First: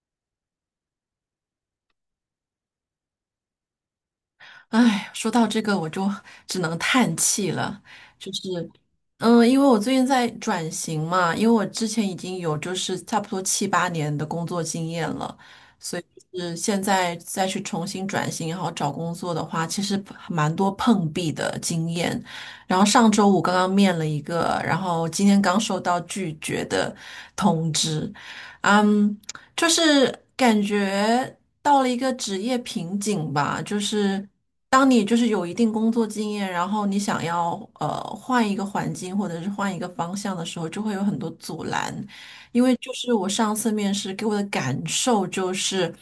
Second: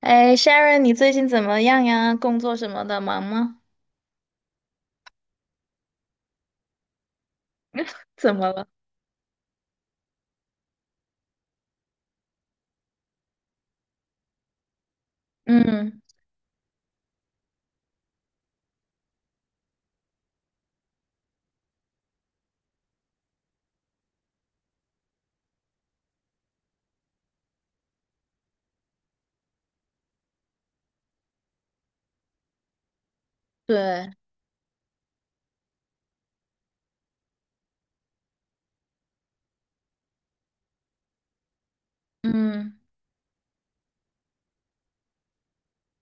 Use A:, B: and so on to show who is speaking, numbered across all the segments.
A: 哎，Sharon，你最近怎么样呀？工作什么的，忙吗？
B: 哎，说到这个，我就只能叹气了。就
A: 怎么了？
B: 是，因为我最近在转型嘛，因为我之前已经有就是差不多七八年的工作经验了，所
A: 嗯，
B: 以就是现在再去重新转型，然后找工作的话，其实蛮多碰壁的经验。然后上周五刚刚面了一个，然后今天刚收到拒绝的通知。嗯。就是感觉到了一个职业瓶颈吧，就
A: 对，
B: 是当你就是有一定工作经验，然后你想要换一个环境或者是换一个方向的时候，就会有很多阻拦，因为
A: 嗯
B: 就是我上次面试给我的感受就是。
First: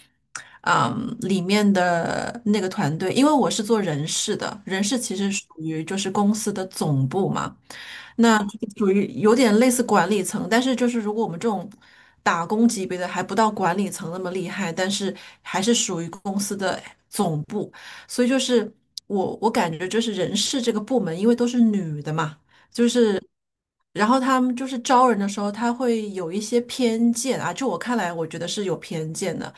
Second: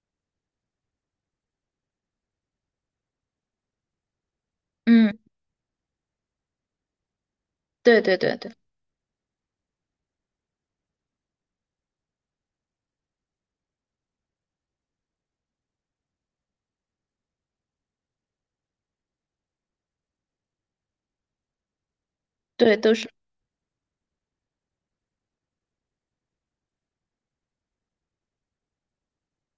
B: 嗯，里面的那个团队，因为我是做人事的，人事其
A: 嗯，
B: 实属于就是公司的总部嘛。
A: 对对对
B: 那就
A: 对
B: 是属于有点类似管理层，但是就是如果我们这种打工级别的还不到管理层那么厉害，但是还是属于公司的总部，所以就是我感觉就是人事这个部门，因为都是女的嘛，
A: 对，
B: 就
A: 都是
B: 是然后他们就是招人的时候，他会有一些偏见啊，就我看来，我觉得是有偏见的，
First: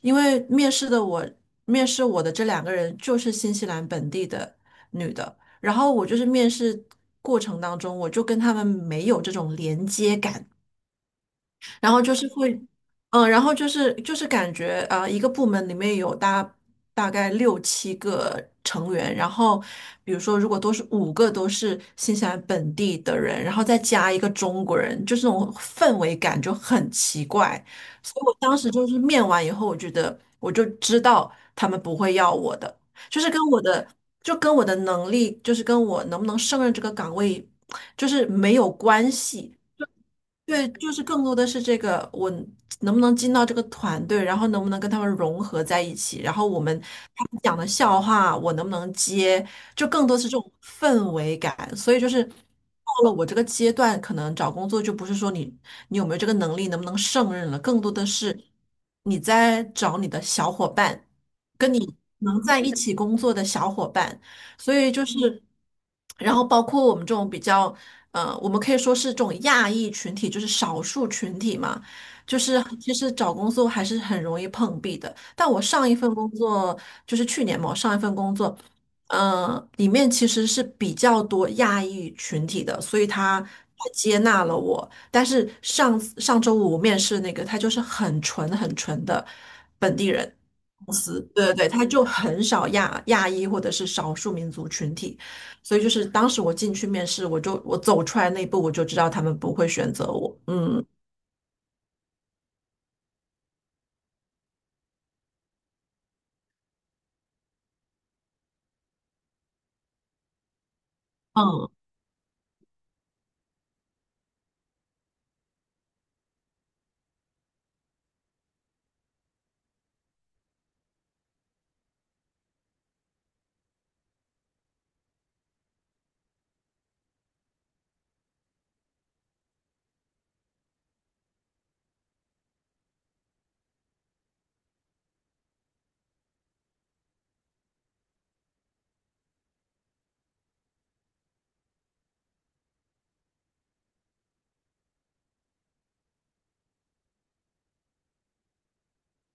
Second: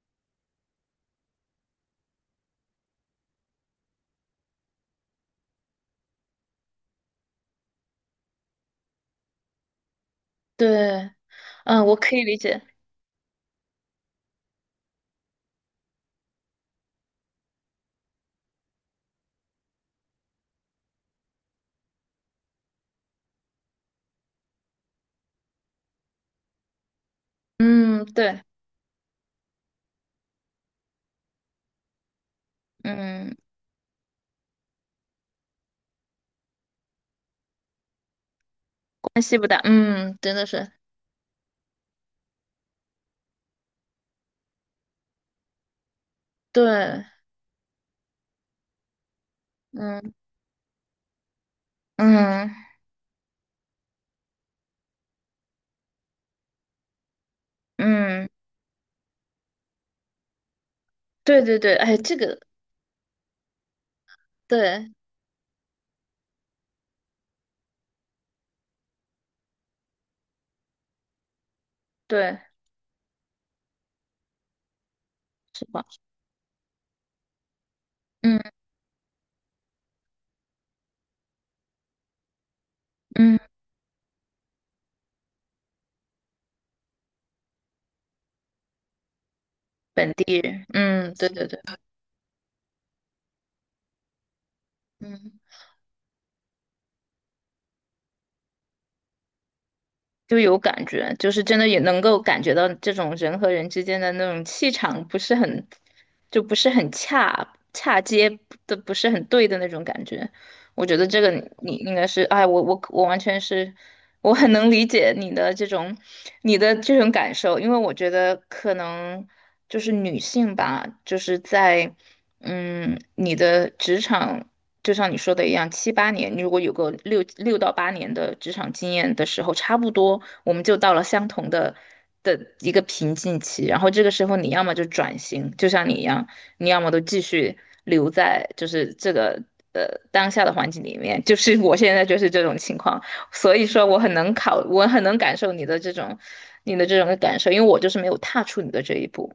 B: 因为面试我的这两个人就是新西兰本地的。女的，然后我就是面试过程当中，我就跟他们没有这种连接感，
A: 对，嗯，
B: 然
A: 我
B: 后就
A: 可以
B: 是
A: 理
B: 会，
A: 解，
B: 然后就是感觉一个部门里面有大概六七个成员，然后比如说如果都是五个都是新西兰本地的人，然后再加一个中国人，就这种氛围感就很奇怪，
A: 嗯，
B: 所以我
A: 对，
B: 当时就是面完以后，我觉得我就知道他们不会要我的，就是
A: 嗯，
B: 跟我的就跟我的能力，就是跟我能不能胜任这个岗位，就是没有关
A: 关系不
B: 系。
A: 大，嗯，真的
B: 对，
A: 是，
B: 就是更多的是这个，我能不能进到这个团队，然后能不能跟他们融合在一起，然后我们
A: 对，
B: 他们讲的笑话，我能不能接，就更
A: 嗯
B: 多是这种氛围感。所以就是到
A: 嗯
B: 了我这个阶段，可能找工作就不是说你有没有这个能力，能不能胜任了，更多的
A: 嗯，
B: 是你在找你的小伙伴，
A: 对对
B: 跟
A: 对，
B: 你
A: 哎，这个，
B: 能在一起工作的小伙伴。所
A: 对
B: 以就是，然后包括我们这种比较。嗯，我们可以说是这种亚裔群体，就是少数群体嘛，就
A: 对，
B: 是其实找工作还是很容易碰壁的。但我
A: 是吧？
B: 上一份工作就是去年嘛，我上一份工
A: 嗯
B: 作，嗯，里面其实是比较多亚裔群体的，所以
A: 嗯，
B: 他接纳了我。但是上上周五我面试那个，他就是很纯很纯的本地
A: 本
B: 人
A: 地人，
B: 公
A: 嗯，
B: 司，
A: 对
B: 对
A: 对
B: 对
A: 对，
B: 对，他就很少亚裔或者是少数民族群体。
A: 嗯。
B: 所以就是当时我进去面试，我就我走出来那一步，我就知道他们不会选择我。
A: 就有
B: 嗯
A: 感觉，就是真的也能够感觉到这种人和人之间的那种气场不是很，就不是很恰接的，不是很对的那种感觉。我觉得这个你
B: 嗯
A: 你应该是，哎，我完全是，我很能理解你的这种你的这种感受。因为我觉得可能就是女性吧，就是在你的职场。就像你说的一样，七八年，你如果有个六到八年的职场经验的时候，差不多我们就到了相同的一个瓶颈期。然后这个时候，你要么就转型，就像你一样，你要么都继续留在就是这个呃当下的环境里面。就是 我现在就是这种情况，所以说我很能考，我很能感受你的这种感受，因为我就是没有踏出你的这一步。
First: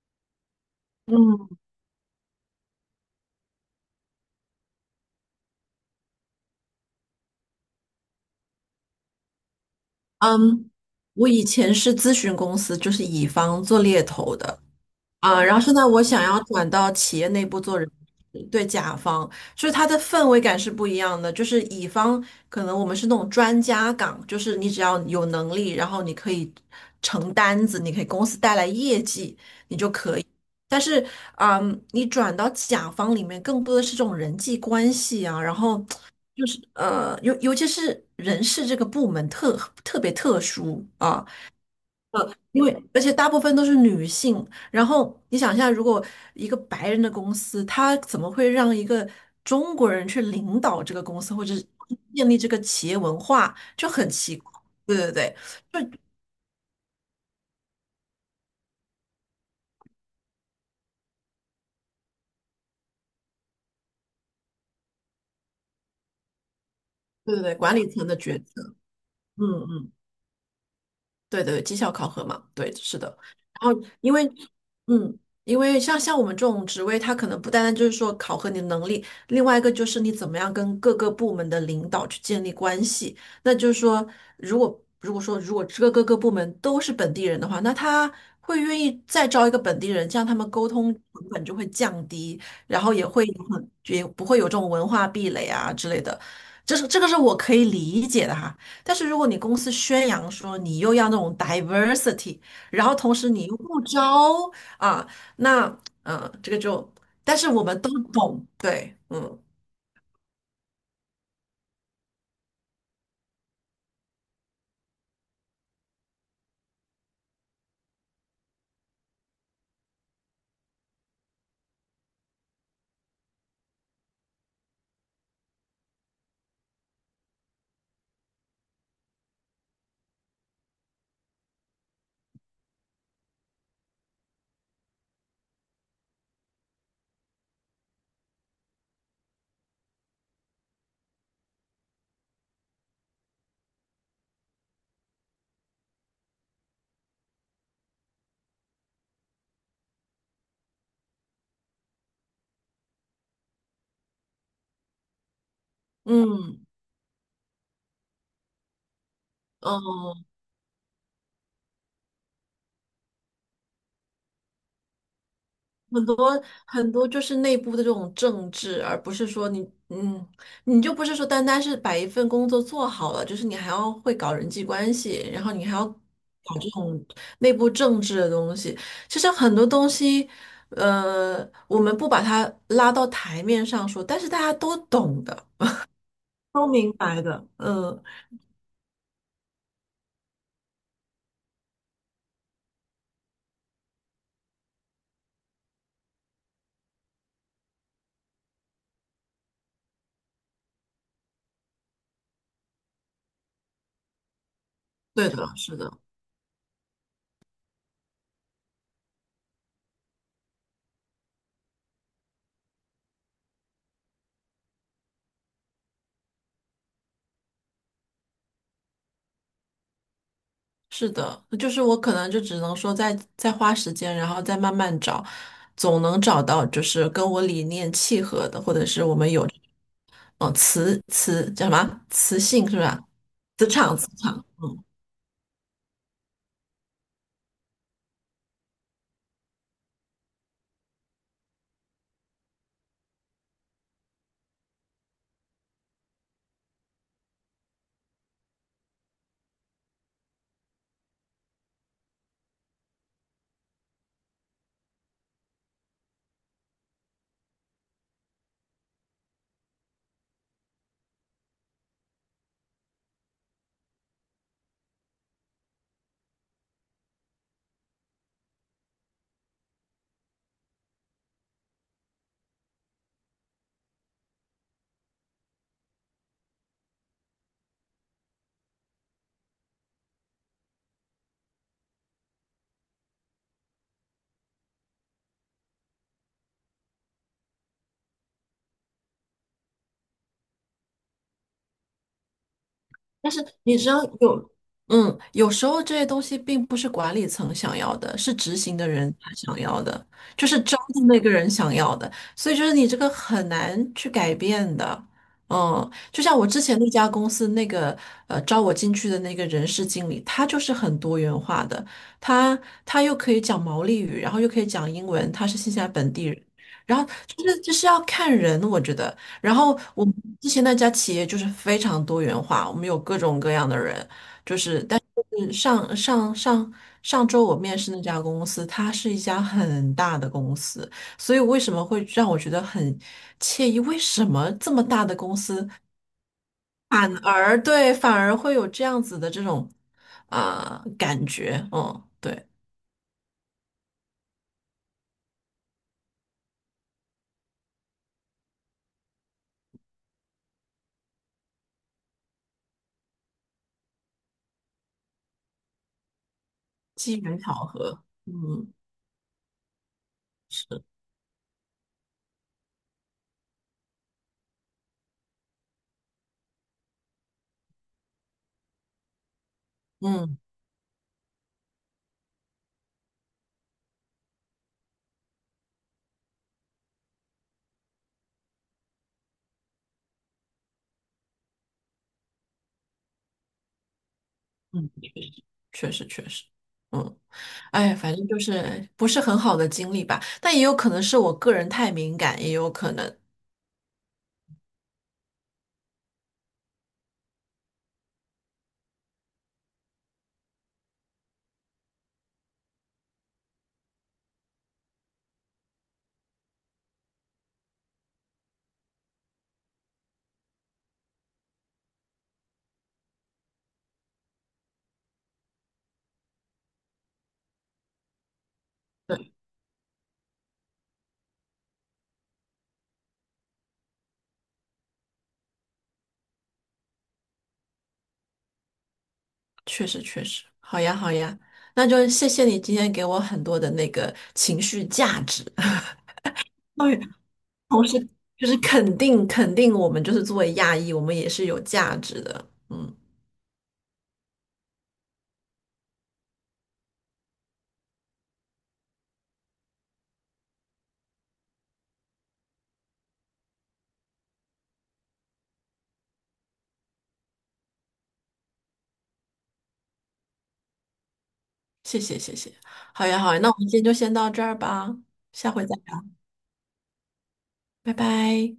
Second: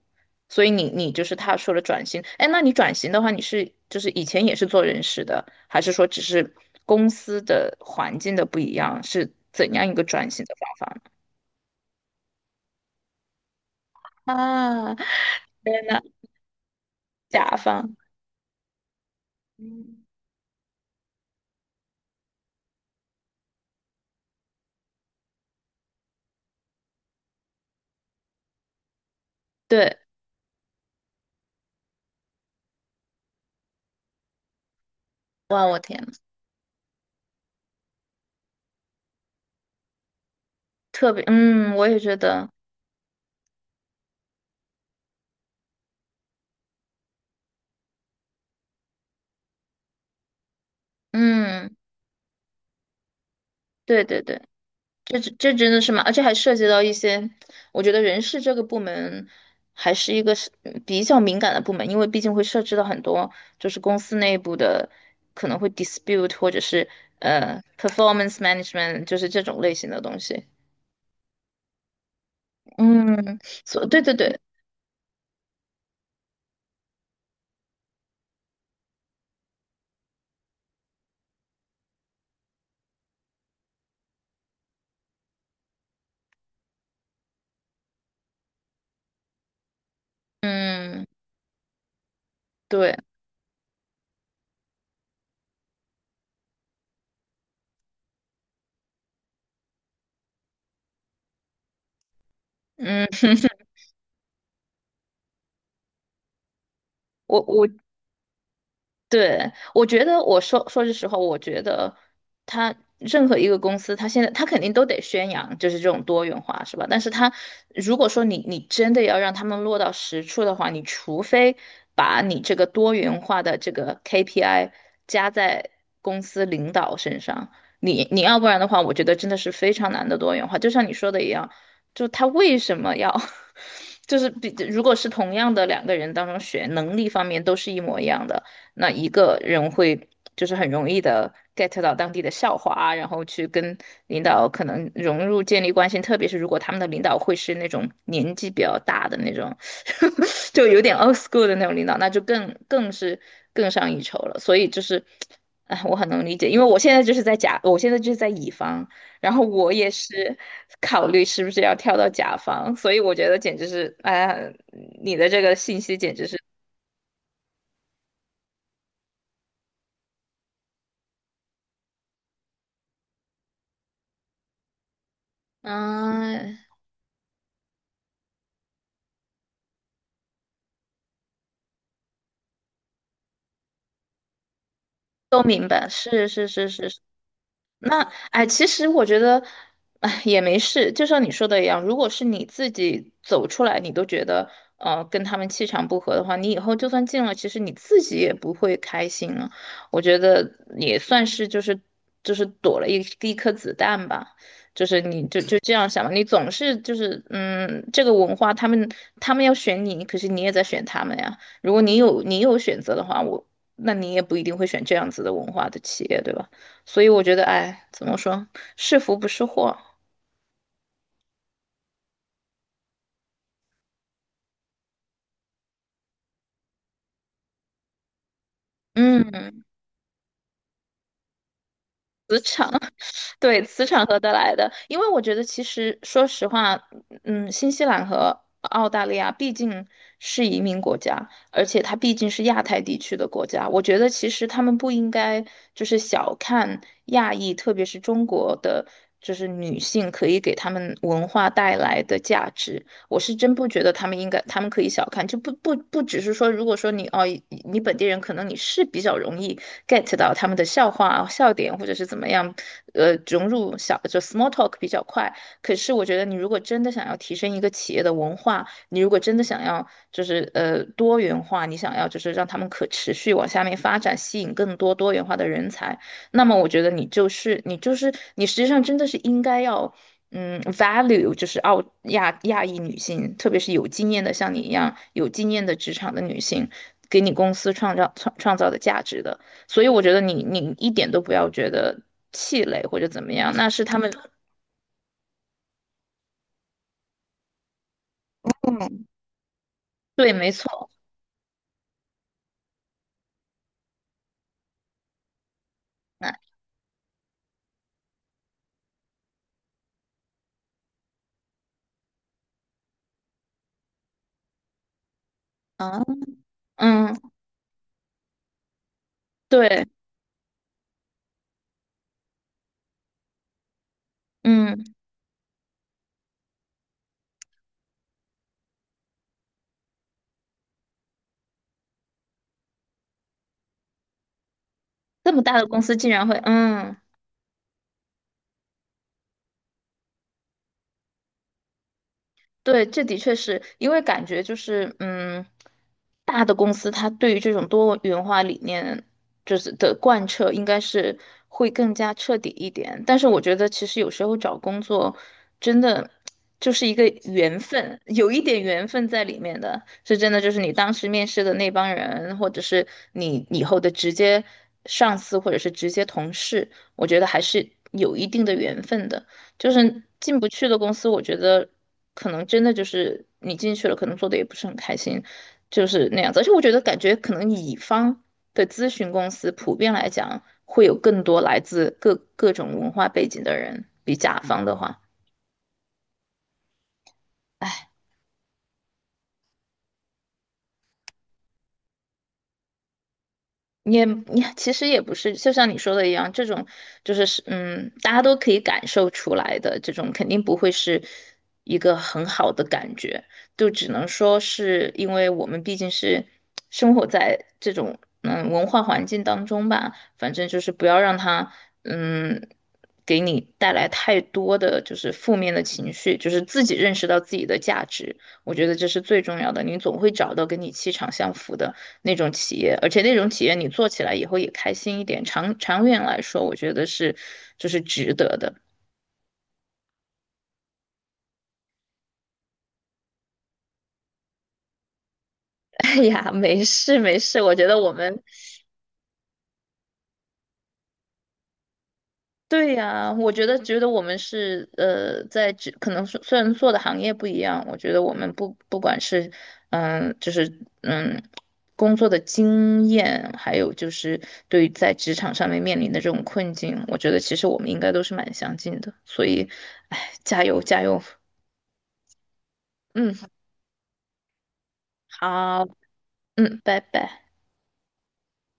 A: 所以你就是
B: 嗯
A: 他说的转型。哎，那你转型的话，你是就是以前也是做人事的，还是说只是公司的环境的不一样，是怎样一个转型的
B: 嗯。
A: 方法呢？
B: 我以前是咨询公司，就是乙方做猎头的
A: 啊，
B: 啊，然后现在我想要转到企业内
A: 甲
B: 部做人
A: 方，
B: 事，对，甲方，就是它的
A: 嗯
B: 氛围感是不一样的。就是乙方可能我们是那种专家岗，就是你只要有能力，然后你可以成单子，你可以公司带来业绩。
A: 对，
B: 但是，嗯，你转到甲方里面，更多的是这种人际关系啊，然
A: 哇，我
B: 后
A: 天，
B: 就是尤其是人事这个部门特别特殊
A: 特别，
B: 啊，
A: 嗯，我也觉得，
B: 因为而且大部分都是女性。然后你想一下，如果一个白人的公司，他怎么会让一个中国人去领导这个公司，或者是
A: 嗯，
B: 建立这个企业文化，就
A: 对
B: 很
A: 对
B: 奇
A: 对。
B: 怪。对对
A: 这这
B: 对，
A: 这真的
B: 就
A: 是
B: 对
A: 吗？而且还涉及到一些，我觉得人事这个部门还是一个是比较敏感的部门，因为毕竟会涉及到很多就是公司内部的可能会 dispute 或者是
B: 对对，管理层的
A: performance
B: 抉择。
A: management，就是这
B: 嗯
A: 种类型
B: 嗯。
A: 的东西。
B: 对对，绩效考核嘛，对，是的。
A: 嗯，
B: 然后
A: 对
B: 因
A: 对
B: 为，
A: 对，
B: 嗯，因为像我们这种职位，它可能不单单就是说考核你的能力，另外一个就是你怎么样跟各个部门的领导去建立关系。那就是说，如果这个各个部门都是本地人的话，那他会愿意再招一个本地人，这样他们沟通
A: 嗯
B: 成本就会降低，然后
A: 对，
B: 也会也不会有这种文化壁垒啊之类的。这是这个是我可以理解的哈，但是如果你公司宣扬说你又要那种 diversity，然后
A: 嗯，
B: 同时 你又不招啊，那这个就，但
A: 我
B: 是我
A: 我
B: 们都懂，对，嗯
A: 对，我觉得说说句实话，我觉得他任何一个公司，他现在肯定都得宣扬就是这种多元化，是吧？但是他如果说你真的要让他们落到实处的话，你除非把你这个多元化的这个 KPI 加在公司领导身上，你要不然的话，我觉得真的是非常难的多元化。就像你说的一样，就他为什么要 就是比，如果是同样的两个人当中选能力方面都是一模一样的。那一个人会就是很容易的 get 到当地的笑话啊，然后去跟领导可能融入建立关系，特别是如果他们的领导会是那种年纪比较大的那种，就有点 old school 的那种领导，那就更是更上一筹了。所以就是，哎，我很能理解，因为
B: 嗯
A: 我现在就是在乙方，然后我也
B: 嗯。
A: 是考虑是不是要跳到甲方，所以我觉得简直是，哎呀，你的这个信息
B: 很
A: 简直
B: 多
A: 是。
B: 很多就是内部的这种政治，而不是说你，嗯，你就不是说单单是把一份工作做好了，就是你还要会搞人际关系，然后你还要
A: 嗯，
B: 搞这种内部政治的东西。其实很多东西，我们不把它拉到台面上说，但是大家都懂
A: 都
B: 的，
A: 明白，是是
B: 都
A: 是是
B: 明
A: 是，
B: 白的，
A: 那
B: 嗯，
A: 哎，其实我觉得，哎，也没事。就像你说的一样，如果是你自己走出来，你都觉得跟他们气场不合的话，你以后就算进了，其实你自己也不会开心了。我觉得也算是就是躲了一颗子弹吧。就是你
B: 对
A: 就
B: 的，
A: 就这
B: 是
A: 样
B: 的。
A: 想吧，你总是就是嗯，这个文化他们要选你，可是你也在选他们呀。如果你有选择的话，那你也不一定会选这样子的文化的企业，对吧？所以我觉得，哎，怎么说，是福不是祸。
B: 是的，就是我可能就只能说再花时间，然后再慢慢找，总能找到就是跟我理念契合的，或者是我们有嗯、
A: 嗯，
B: 呃磁磁叫什么磁
A: 磁
B: 性
A: 场，
B: 是吧？
A: 对，
B: 磁
A: 磁
B: 场
A: 场
B: 磁
A: 合得
B: 场。
A: 来的。因为我觉得，其实说实话，嗯，新西兰和澳大利亚毕竟是移民国家，而且它毕竟是亚太地区的国家。我觉得，其实他们不应该就是小看亚裔，特别是中国的，就是女性可以给他们文化带来的价值。我是真不觉得他们应该，他们可以小看，就不只是说，如果说你哦，你本地人可能你是比较容易 get 到他们的笑话、笑点，或者是怎么样，融入就 small talk 比较快。可是我觉得你如果真的想要提升一个企业的文化，你如果真的想要就是多元化，你想要就是让他们可持续往下面发展，吸引更多元化的人才，那么我觉得你就是你就是你实际上真的是应该要。嗯，value 就是亚裔女性，特别是有经验的，像你一样有经验的职场的女性，给你公司创造的价值的。所以我觉得你一点都不要觉得气馁或者怎
B: 但
A: 么
B: 是
A: 样，那
B: 你
A: 是
B: 知
A: 他
B: 道
A: 们
B: 有，嗯，有时候这些东西并不是管理层想要的，是执行的人他想要的，
A: 对，
B: 就
A: 没
B: 是招
A: 错，
B: 的那个人想要的，所以就是你这个很难去改变的。嗯，就像我之前那家公司那个招我进去的那个人事经理，他就是很多元化的，他他又可以讲毛利语，然后又可以讲英文，他是新西兰
A: 啊，
B: 本地人，然后
A: 嗯，
B: 就是就是要看人，我觉得。然后
A: 对，
B: 我们之前那家企业就是非常多元化，我们有各种各样的人。
A: 嗯，
B: 嗯，上周我面试那家公司，它是一家很大的公司，所以为什么会让我觉得很惬意？为什么这么大的
A: 这
B: 公
A: 么大的
B: 司
A: 公司竟然会嗯。
B: 反而会有这样子的这种感觉？嗯，对，
A: 对，这的确是因为感觉就是，嗯，大的公司它对于这种多元化理念的贯彻，应该是会更加彻底一点。但是我觉得，其实有时候找工作真的就是一个
B: 机缘
A: 缘
B: 巧
A: 分，
B: 合，
A: 有一点
B: 嗯
A: 缘分在里面的，是真的。就是你
B: 是，
A: 当时面试的那帮人，或者是你以后的直接上司，或者是直接同事，我觉得还是有一定的缘分的。就是
B: 嗯。
A: 进不去的公司，我觉得。可能真的就是你进去了，可能做的也不是很开心，就是那样子。而且我觉得，感觉可能乙方的咨询公司普遍来讲，会有更多来自各种文化背景的人，比甲方的话。
B: 确实确实，嗯，
A: 唉。
B: 哎，反正就是不是很好的经历吧，但也有可能是我个人太敏感，也有可能，
A: 你其实也不是，就像你说的一样，这种就是嗯，大家都可以感受出来的，这种肯定不会是一个很好的感觉，就只能说是因为我们毕竟是生活在这种文化环境当中吧，反正就是不要让它嗯给你带来太多的就是负面的情绪，就是自己认识到自己的价值，我觉得这是最
B: 对，
A: 重要的，你总会找到跟你气场相符的。那种企业，而且那种企业你做起来以后也开心一点，长远来说，我觉得是就是值得的。
B: 确实确实，好呀好呀，那就谢谢你今天给我很多的那个情绪价值，
A: 哎呀，没 事
B: 对，
A: 没事，我觉得
B: 同
A: 我
B: 时
A: 们
B: 就是肯定我们就是作为亚裔，我们也是有价值的，
A: 对
B: 嗯，
A: 呀，我觉得我们是呃，在职可能是虽然做的行业不一样，我觉得我们不管是嗯，就是嗯。工作的经验，还有就是对于在职场上面面临的这种困境，我觉得其实我们应该都是蛮相近的，所以，哎，加油加油，
B: 谢谢谢谢，好
A: 嗯，
B: 呀好呀，那我们今天就先到这儿吧，下回
A: 好。
B: 再聊，
A: 嗯，拜拜。
B: 拜拜。